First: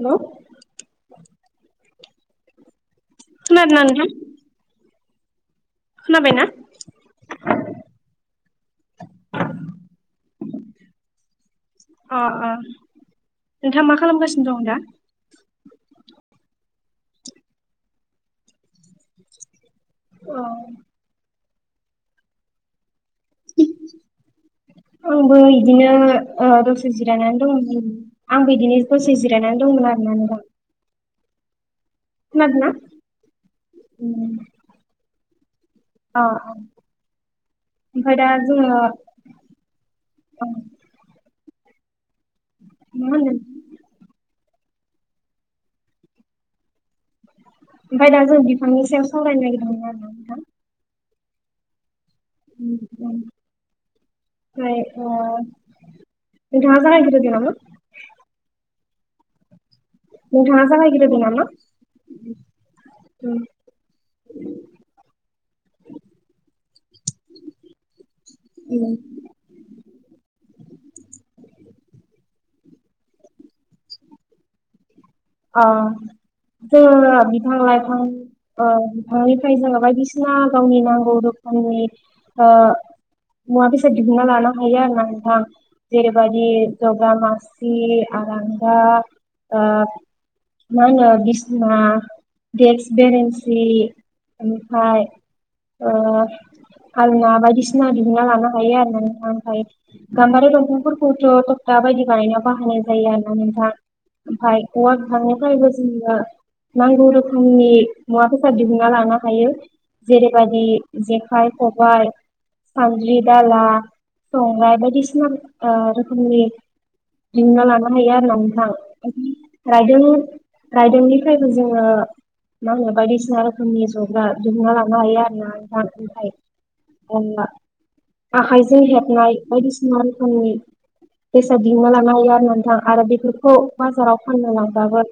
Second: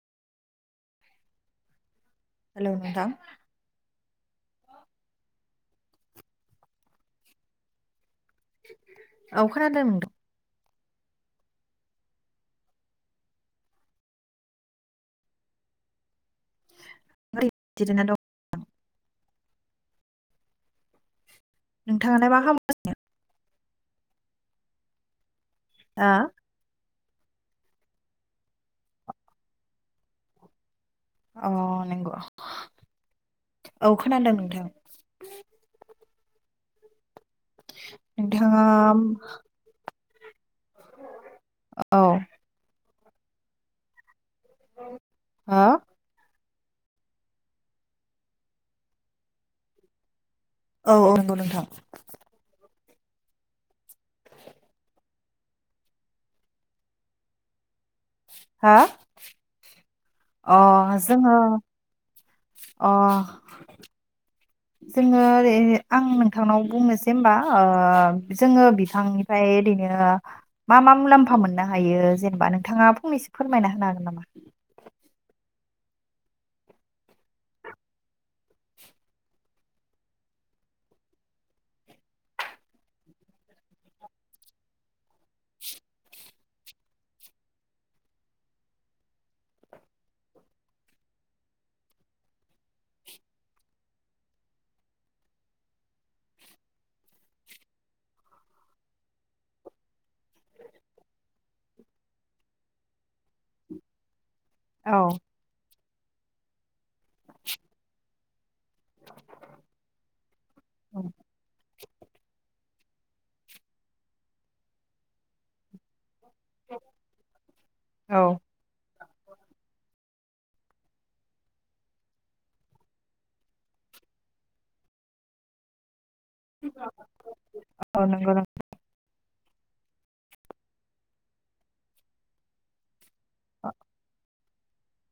हेल'। हेल' नोंथां। नोंथां खोनाबायना? औ खोनादों। [unintelligible] अ' अ' नोंथाङा मा खालामगासिनो दं दा? [unintelligible] अ नोंथाङालाय मा खामगासिनो? [unintelligible] आंबो इदिनो हा ओ दोंस दसे जिरायनानै दंमोन जेरै आं बिदिनो दसे जिरायनानै दंमोन आरोना नोंथां। अ नंगौ खोनादोंना औ खोनादों नोंथां। आ आ ओमफाय दा नोंथाङा जोङो अ औ मा होनदों नोंथां? ह आ ओमफाय दा जों बिफांनि सायाव सावरायनो नागिरदोंमोन आरो ना नोंथां। औ‌ औ नंगौ नोंथां‌। उम दं फ्राय ओ नोंथाङा जागायग्रोदो नामा? हा अ नोंथाङा जागायग्रोदो जोङो नामा? अ उम जोङो आर ए आं नोंथांनाव बुंनोसै होनबा ओ जोङो उम बिथांनिफ्राय एरै हायो मा मा मुलाम्फा मोननो ह हायो जेनेबा नोंथाङा फंनैसो फोरमायना होनो हागोन नामा? अ जोङो बिफां लाइफां ओ बिफांनिफ्राय जोङो बायदिसिना गावनि नांगौ रोख खोमनि ओ मुवा बेसाद दिहुनना लानो हायो आरोना नोंथां। जेरैबादि जग्रा मासि, आरांगा ओ मा होनो बिस्ना देक्स, बेरेन्सि ओमफाय ओ आलना बायदिसिना दिहुनना लानो हायो आरो नोंथां ओमफाय गाम्बारि दंफांफोरखौथ' टगटा टा बायदि बानायनायाव बाहायनाय जायो आरोना नोंथां। ओमफाय औवा औ बिफांनिफ्रायबो जोंनो नांगौ रोखोमनि मुवाफोर फोर दिहुनना लानो हायो जेरैबादि जेखाय, खब बाय सान्द्रि, दाला, संग्राय बायदिसिना ओ रोख खोमनि दिहुनना लानो हायो आरो औ ना नोंथां। रायदों रायदोंनिफ्रायबो जोङो मा होनो बायदिसिना रोखोमनि जग्रा दिहुनना लानो हायो आरो ना नोंथां ओमफाय बनना औ नंगौ नोंथां आखायजों हेबनाय बायदिसिना रोखोमनि बेसाद दिहुनना लानो हायो आरो ना नोंथां आरो बेफोरखौ बाजाराव फानना लांबाबो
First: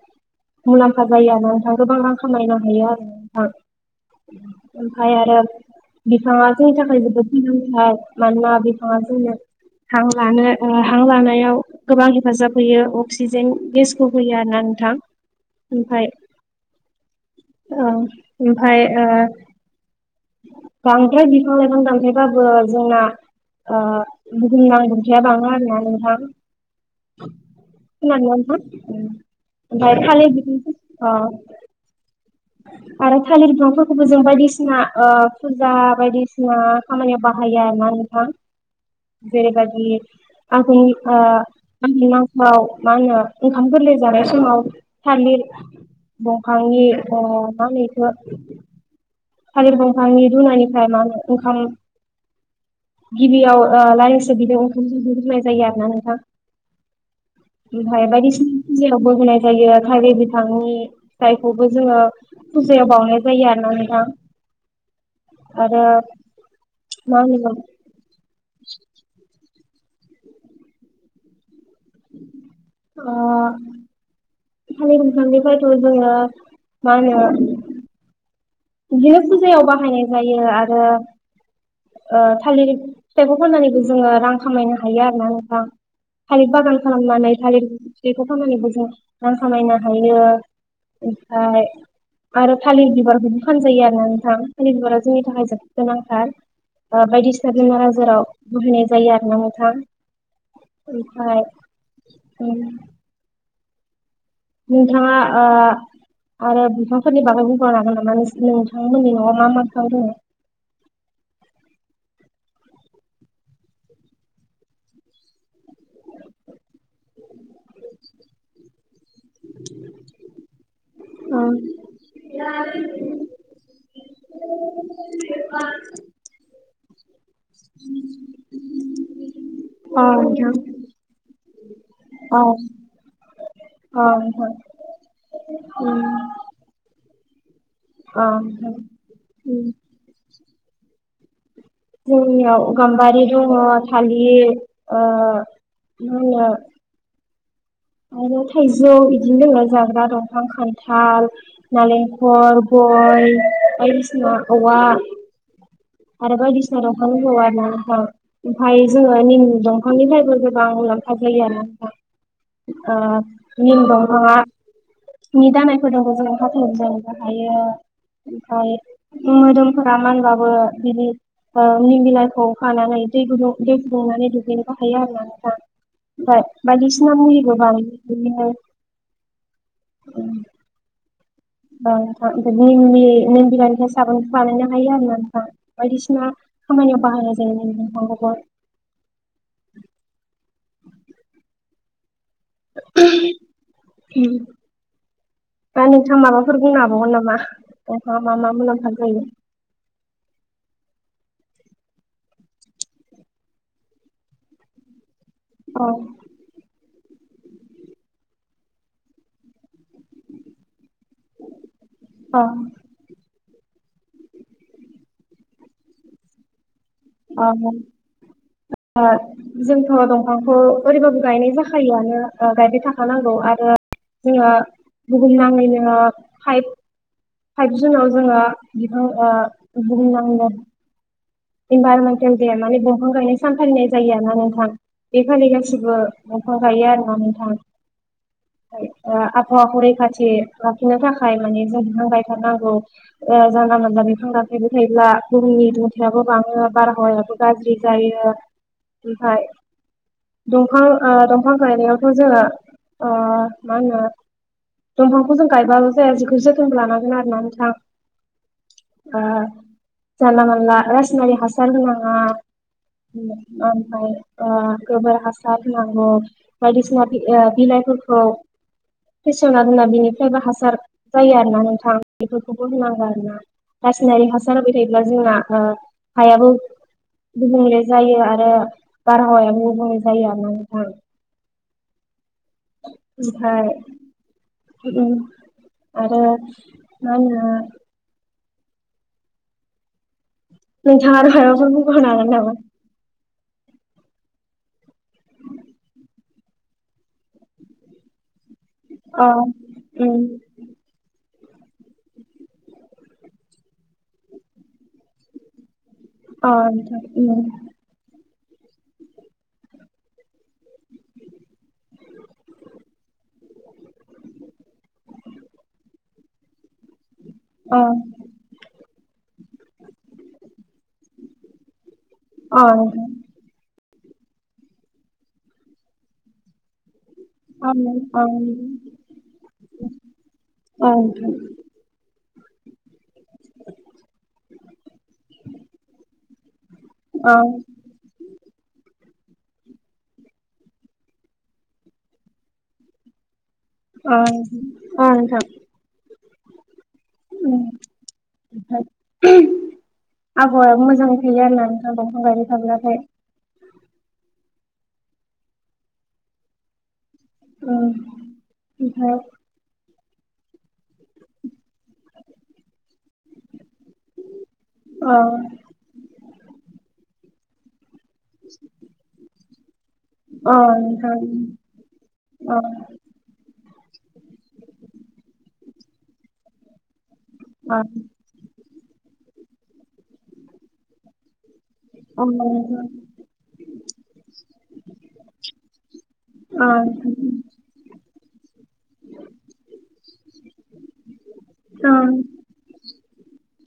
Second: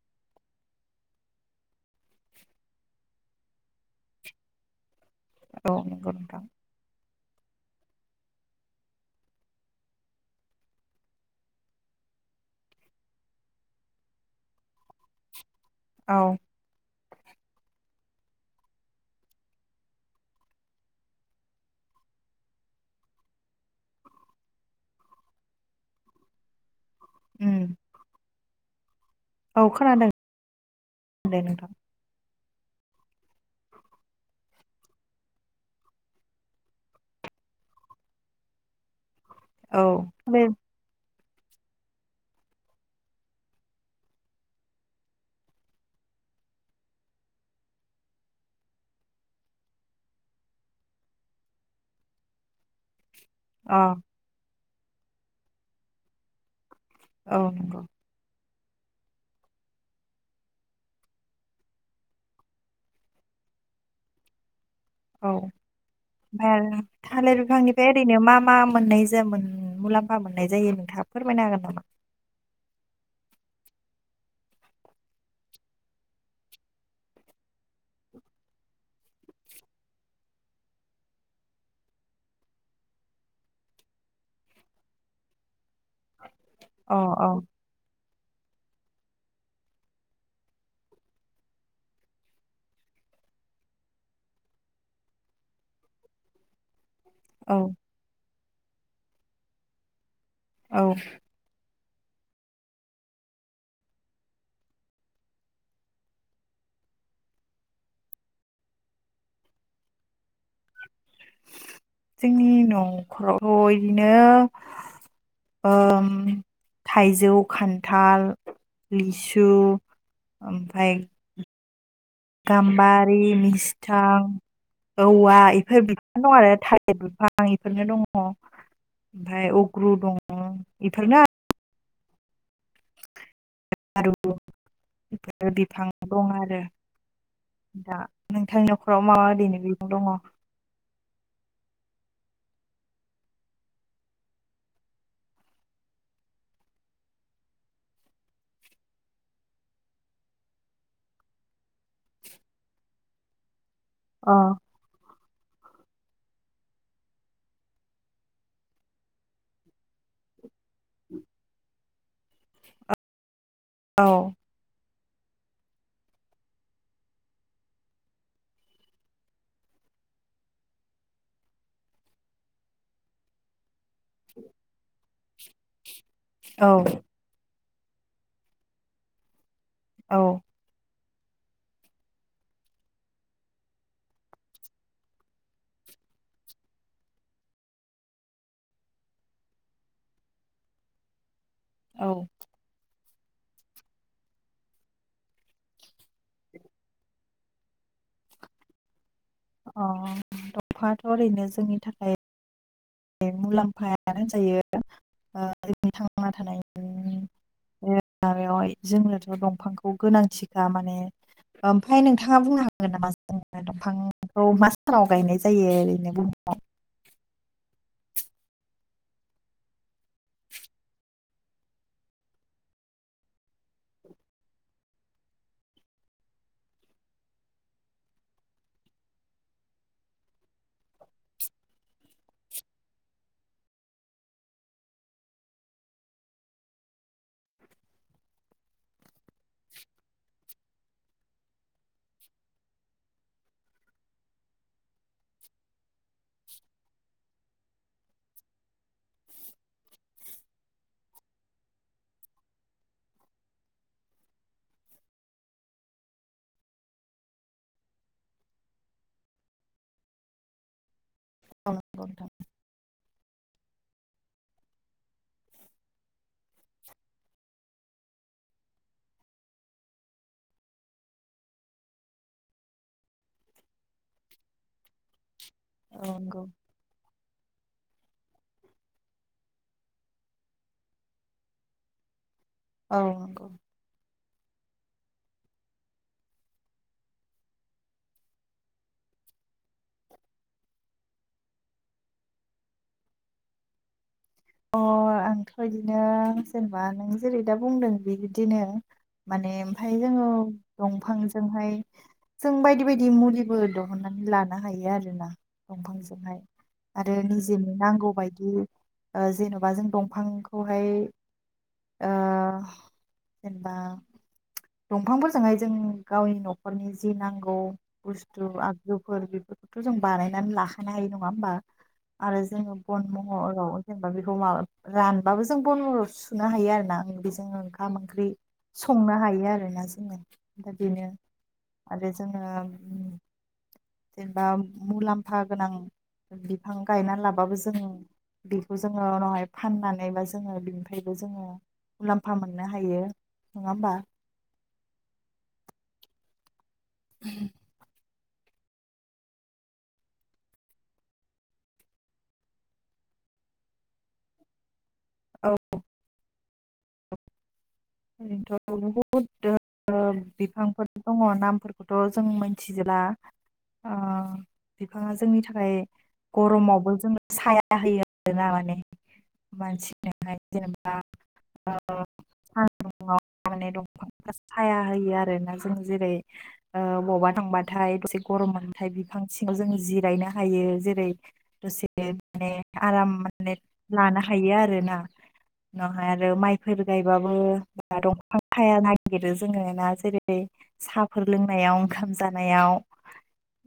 मुलाम्फा जायो आरो ना नोंथाङा गोबां रां खामायनो हायो आरो नोंथां। ओमफाय आरो औ नंगौ नोंथां बिफाङा जोंनि थाखाय जोबोद सिजौथार मानोना बिफांआ जोंनो हां लानो ओ हां लानायाव गोबां हेफाजाब होयो अक्सिजेन गेस खौ होयो आरोना नोंथां ओमफाय औ औ ओमफाय ओ बांद्राय बिफां लाइफां दानफायबाबो जोंना ओ बुहुम नां दुंथाया बाङो आरोना नोंथां। उम खोनादोंना नोंथां? औ अ ओमफाय खोनादों थालिर [unintelligible] अ दे नोंथां आरो थालिर बिफांफोरखौबो जों बायदिसिना ओ फुजा बायदिसिना खामानियाव बाहायो आरो ना नोंथां। औ जेरैबायदि बे आघोननि ओ आघोन मासाव मा होनो ओंखाम गोरलै जानाय समाव थालिर दंफांनि अ मा होनो इखो थालिर दंफांनि रुनानिफ्राय मानो ओंखाम गिबियाव अ ओ लाइसो [unintelligible] ओंखाम [unintelligible] होननाय जायो आरोना नोंथां। औ नंगौ भायबारिस फुजायावबो होनाय जायो थागिर बिथांनि फिथाइखौबो जोङो फुजायाव बावनाय जायो आरो औ नोंथां। औ आरो ओमफ्राय आरो मा थालिर होनो बिफांनिफ्राय ओरैनो मा मा मोननाय जायोमोन? मुलाम्फा मोन्नाय जायो नोंथाङा फोरमायनो हागोन नामा? ओ थालिर बिफांनिफ्रायथ' जोंडो मा होनो बि फुजायाव बाहायनाय जायो आरो ओ थालिर फिथाइखौ फाननानैबो जोङो रां खामायनो हायो आरोना नोंथां। थालिर बागान अ औ खालामनानै थालिर बेखौ खालामनानैबो जों रां खामायनो हायो। ओमफ्राय आरो थालिर बिबारखोबो फानजायो आरोना नोंथां। थालिरजोंनि थाखाय जोबोद गोनांथार। ओ बायदिसिना औ बेमार आजाराव बुहैनाय जायो आरोना नोंथां। औ ओमफाय नोंथाङा ओ आरो बिफांफोरनि बागै बुंबावनो हागोन नामा नोंथांमोननि न'आव मा मा बिफां दोङो? [unintelligible] जोंनि नख'रावथ' इदिनो ओम थाइजौ, खान्थाल, लिसु ओमफाय [inaudible] गाम्बारि, मिस्थां, औवा इफोर बिफां दं आरो बिफां इफोरनो दङ ओमफ्राय अग्रु दङ इफोरनो आ औ। आरो बिफां [inaudible] दं आरो दा नोंथांनि नख'राव मा मा ओरैनो उम बिबं दङ? जोंनियाव गाम्बारि दङ थालिर ओ मा होनो आरो थाइजौ बिदिनो दों जाग्रा दंफां खान्थाल नालेंखर गय बायदिसिना अ औवा आरो बायदिसिना दंफां दं आरोना नोंथां। ओमफफ्राय जोङो निम दंफांनिफ्रायबो गोबां [unintelligible] जायो आरोना नोंथां। ओ निम औ दंफांआ नि दानायफोरजोंबो जों हाथ' जोंनो हायो। ओमफाय मोदोमफोरा मानबाबो बिनि निम बिलाइखौ खानानै दै गुदुं दै फुदुंनानै दुगैनोबो हायो आरोना ओमफ्राय औ बायदिसिना मुुलि बो बिदिनो औ। ओम नोंथां निमनि निम बिलायनिफ्राय साबोनखौ बानायनो हायो आरोना नोंथां। बायदिसिना खामानियाव बाहायनाय जायो निम दंफांखौबो। [inaudible] औ। [inaudible] दा नोंथां माबाफोर बुंनोहाबावगोन नामा दंफाङा मा मा मुलाम्फा जायो? अ दंफाङाथ' ओरैनो जोंनि थाखाय मुलाम्फायानो होनजायो ओ औ जोंनि थांना थानायनि माबायावहाय जोंनोथ' दंफांखौ गोनांथिखा माने। ओमफ्राय नोंथाङा औ बुंनो हागोन नामा [unintelligible] दंफांखौ मा सानाव गायनाय जायो ओरैनो बुहुमाव? अ [unintelligible] जोंथ' दंफांखौ ओरैबाबो गायनाय जाखायोआनो ओ गायबाय थाखानांगौ आरो जोङो बुहुमनाङै नो फाइब फाइभ जुनाव जोङो बिफां ओ बुंनांगोन इनभारमेन्टेल दे माने दंफां गायनाय सानफालिनाय जायो आरो ना नोंथां। बेखालि गासैबो दंफां गायो आरो ना नोंथां। खाय आबहावाखौ रैखाथि लाखिनो थाखाय माने जों बिफां गायथार नांगौ। ओ जानला मानला बिफां दानफायबाय थायोब्ला बुहुमनि दुंथायाबो बाङो बारहावायाबो गाज्रि जायो ओमफ्राय दंफां ओ दंफां गायनायावथ' जोङो ओ मा होनो दंफांखौ जों गायबाल' जाया बेखौ जोथोनबो लानांगोन आरोना नोंथां। ओ जानला-मानला रासायनारि औ हासार नंगौ होनांआ। नोंथां ओमफ्राय ओ गोबोर हासार होनांगौ बायदिसिना बि ओ बिलाइफोरखौ फेसेवना दोनना बेनिफ्रायबो हासार जायो आरो ना नोंथां बेफोरखौबो होनांगौ आरो ना। रासायनारि हासार होबाय थायोब्ला जोंना ओ नंगौ। हायाबो गुबुंले जायो आरो बारहावायाबो गुबुंले जायो आरोना नोंथां। [inaudible] औ नंगौ। उम आरो मा होनो नोंथांआ आरो हायावबो लुगारनो हागोननामा? अ आंथ' इदिनो जेनेबा नों जेरै दा बुंदों बि बिदिनो। अ माने ओमफ्राय उम जोङो दंफां दंफांजोंहाय जों बायदि- बायदि मुलिबो दिहुननानै लानो हायो आरो ना। दंफांजोंहाय अ नोंथां आरो उम निजेनि नांगौबायायदि ओ जेन'बा जों दंफांखौहाय ओ जेनेबा दंफांफोरजोंहाय जों गावनि न'खरनि जि नांगौ अ बुस्थु आगजुफोर बेफोरख थ' जों बानायनानै लाखानो हायो नङाहोमबा आरो अ जोङो बन नोंथां महराव जेनेबा बेखौ माबा रानबाबो जों बन महाराव सुनो हायो आरोना। बेजों अ ओंखाम-ओंख्रि नोंथां संनो हायो आरोना जोङो दा अ बेनो नोंथां आरो जोङो जेनेबा मुलाम्फा गोनां बिफां गायना अ लाबाबो जों बेखौ जोङो उनावहाय फाननानैबा जोङो बिनिफ्रायबो जोङो मुलाम्फा मोननो हायो। नङा होमबा ओ ओ नोंथां। ओम। आबहावाया मोजाङै थायो आरो ना नोंथां दंफां गायबाय थाब्लाथाय। औ उम ओरैनोथ' ओमफ्राय बहुद ओ बिफांफोर दङ नामफोरखौथ' जों मोनथिजोबला। आ बिफाङा अ जोंनि थाखाय गरमावबो जोंनो साया होयो आरोना माने मानसि बेहाय अ जेनेबा नोंथां ओ अ सान्दुंआव माने दंफांआ साया होयो आरोना जों जेरै ओ बबावबा अ थांबाथाय दसे गरम मोनब हाथाय बिफां सिङाव जों जिरायनो हायो जेरै दसे अ नोंथां अ माने नोंथां आराम माने लानो हायो आरो ना। उनावहाय आरो अ माइफोर नोंथां गायबाबो दंफां साया नागिरो जोङो ना जेरै सफा फोर लोंनायाव उम ओंखाम जानायाव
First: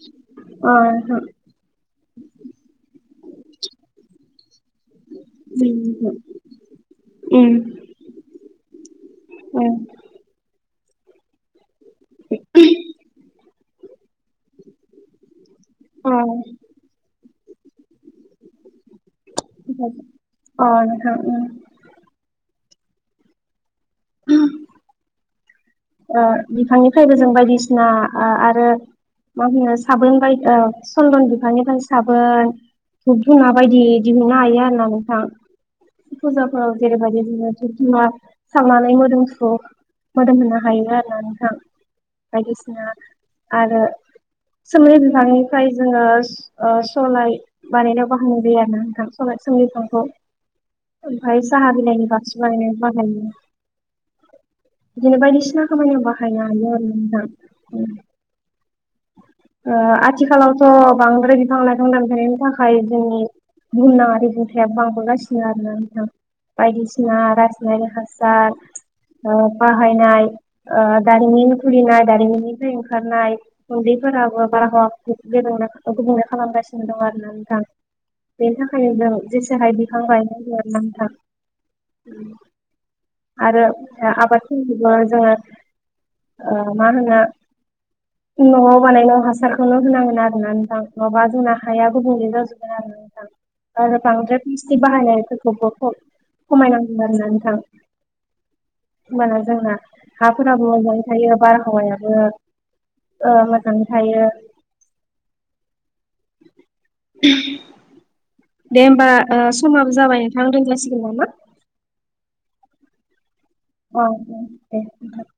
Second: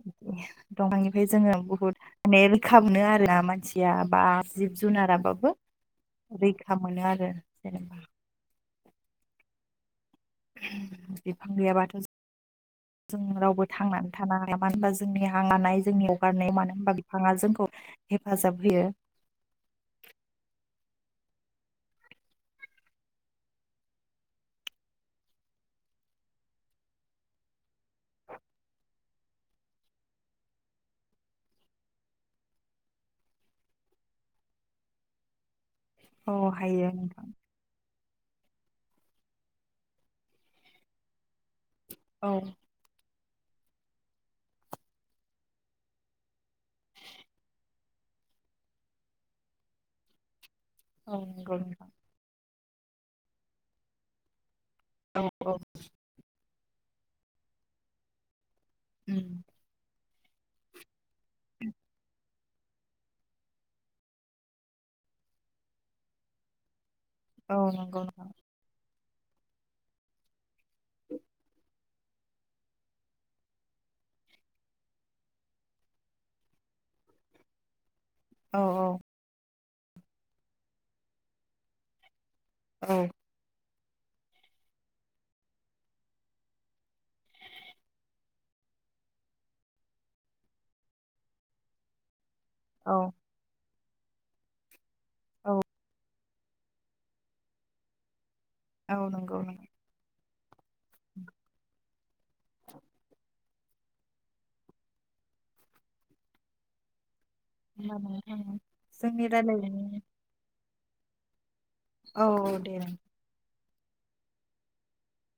बिदि दंफांनिफ्राय जोङो बुहुद माने रैखा आरोना मानसिया बा जिब जुनारा उम रैखा मोनो आरो जेनेबा औ बिफां गैयाबाथ' ओ जों रावबो थांनानै थानो हाला मनो होनबा जोंनि हांलानाय जोंनि हगारनाय मानो होनबा बिफाङा जोंखौ हेफाजाब होयो। अ' नोंथां उ [unintelligible] ओ बिफांनिफ्रायबो जों बायदिसिना आरो मा होनो साबोन बायदिसिना सनदन बिफांनिफ्राय साबोन धुब धुना बायदि दिहुननो हायो आरोना नोंथां औ फुजाफ्राव हायो जेरैबायदि नोंथां बिबारफोर धुना सावनानै मोदोमफ्रु मोदोम होनो हायो आरो ना नोंथां। औ बायदिसिना आरो सोमलि बिफांनिफ्राय जोङो स'लाय बानायनायाव बाहायनाय जायो आरो ना नोंथां स'लाय सुमलि बिफांखौ औ ओमफाय नंगौ साहा नोंथां बिलायनि बारसु बानायनायाव बाहायो बिदिनो औ औ बायदिसिना खामानियाव बाहायनो हायो आरो नोंथां। उम ओ आथिखालावथ' बांद्राय बिफां-लाइफां दफायनायनि थाखाय थाखाय जोंनि बुंहुमना आरि बिदुथाइआ बांबोगासिनो आरो ना नोंथां बायदिसिना बायदिसिना औ रासनारिक नंगौ नोंथां हासार ओ बाहायनाय ओ दारिमिननि खुलिनाय दारिमिननिफ्राय ओंखारनाय उन्दैफोराबो बारहावा गुबुंल खालामगासिनो दं आरोना नोंथां। बेनि औ थाखायनो नों जेसेहाय बिफां गायनांगौ आरो नोंंथां। औ आरो आबादखौबो जोङो ओ मा होनो न'आव बानायनाय हासारखौल' होनांगोन आरोना नोंथां नङाबा जोंना हाया गुबुंले जाजोब गोन आरो औ नोंथां बांद्राय प्लास्टिक बाहायनायफोरखौ खमायनांगोन आरो ना नोंथां औ होनोमबाना नंगौ नोंथां जोंना हाफोर थायोबा मोनो हौवाया ओ मोजाङै थायो [inaudible] [unintelligible] दे होमबा ओ समाबो रायलायनायनि जाबाय नोंथां दोनजासिगोन नामा? औ औ दे। औ दे दे दोनथ'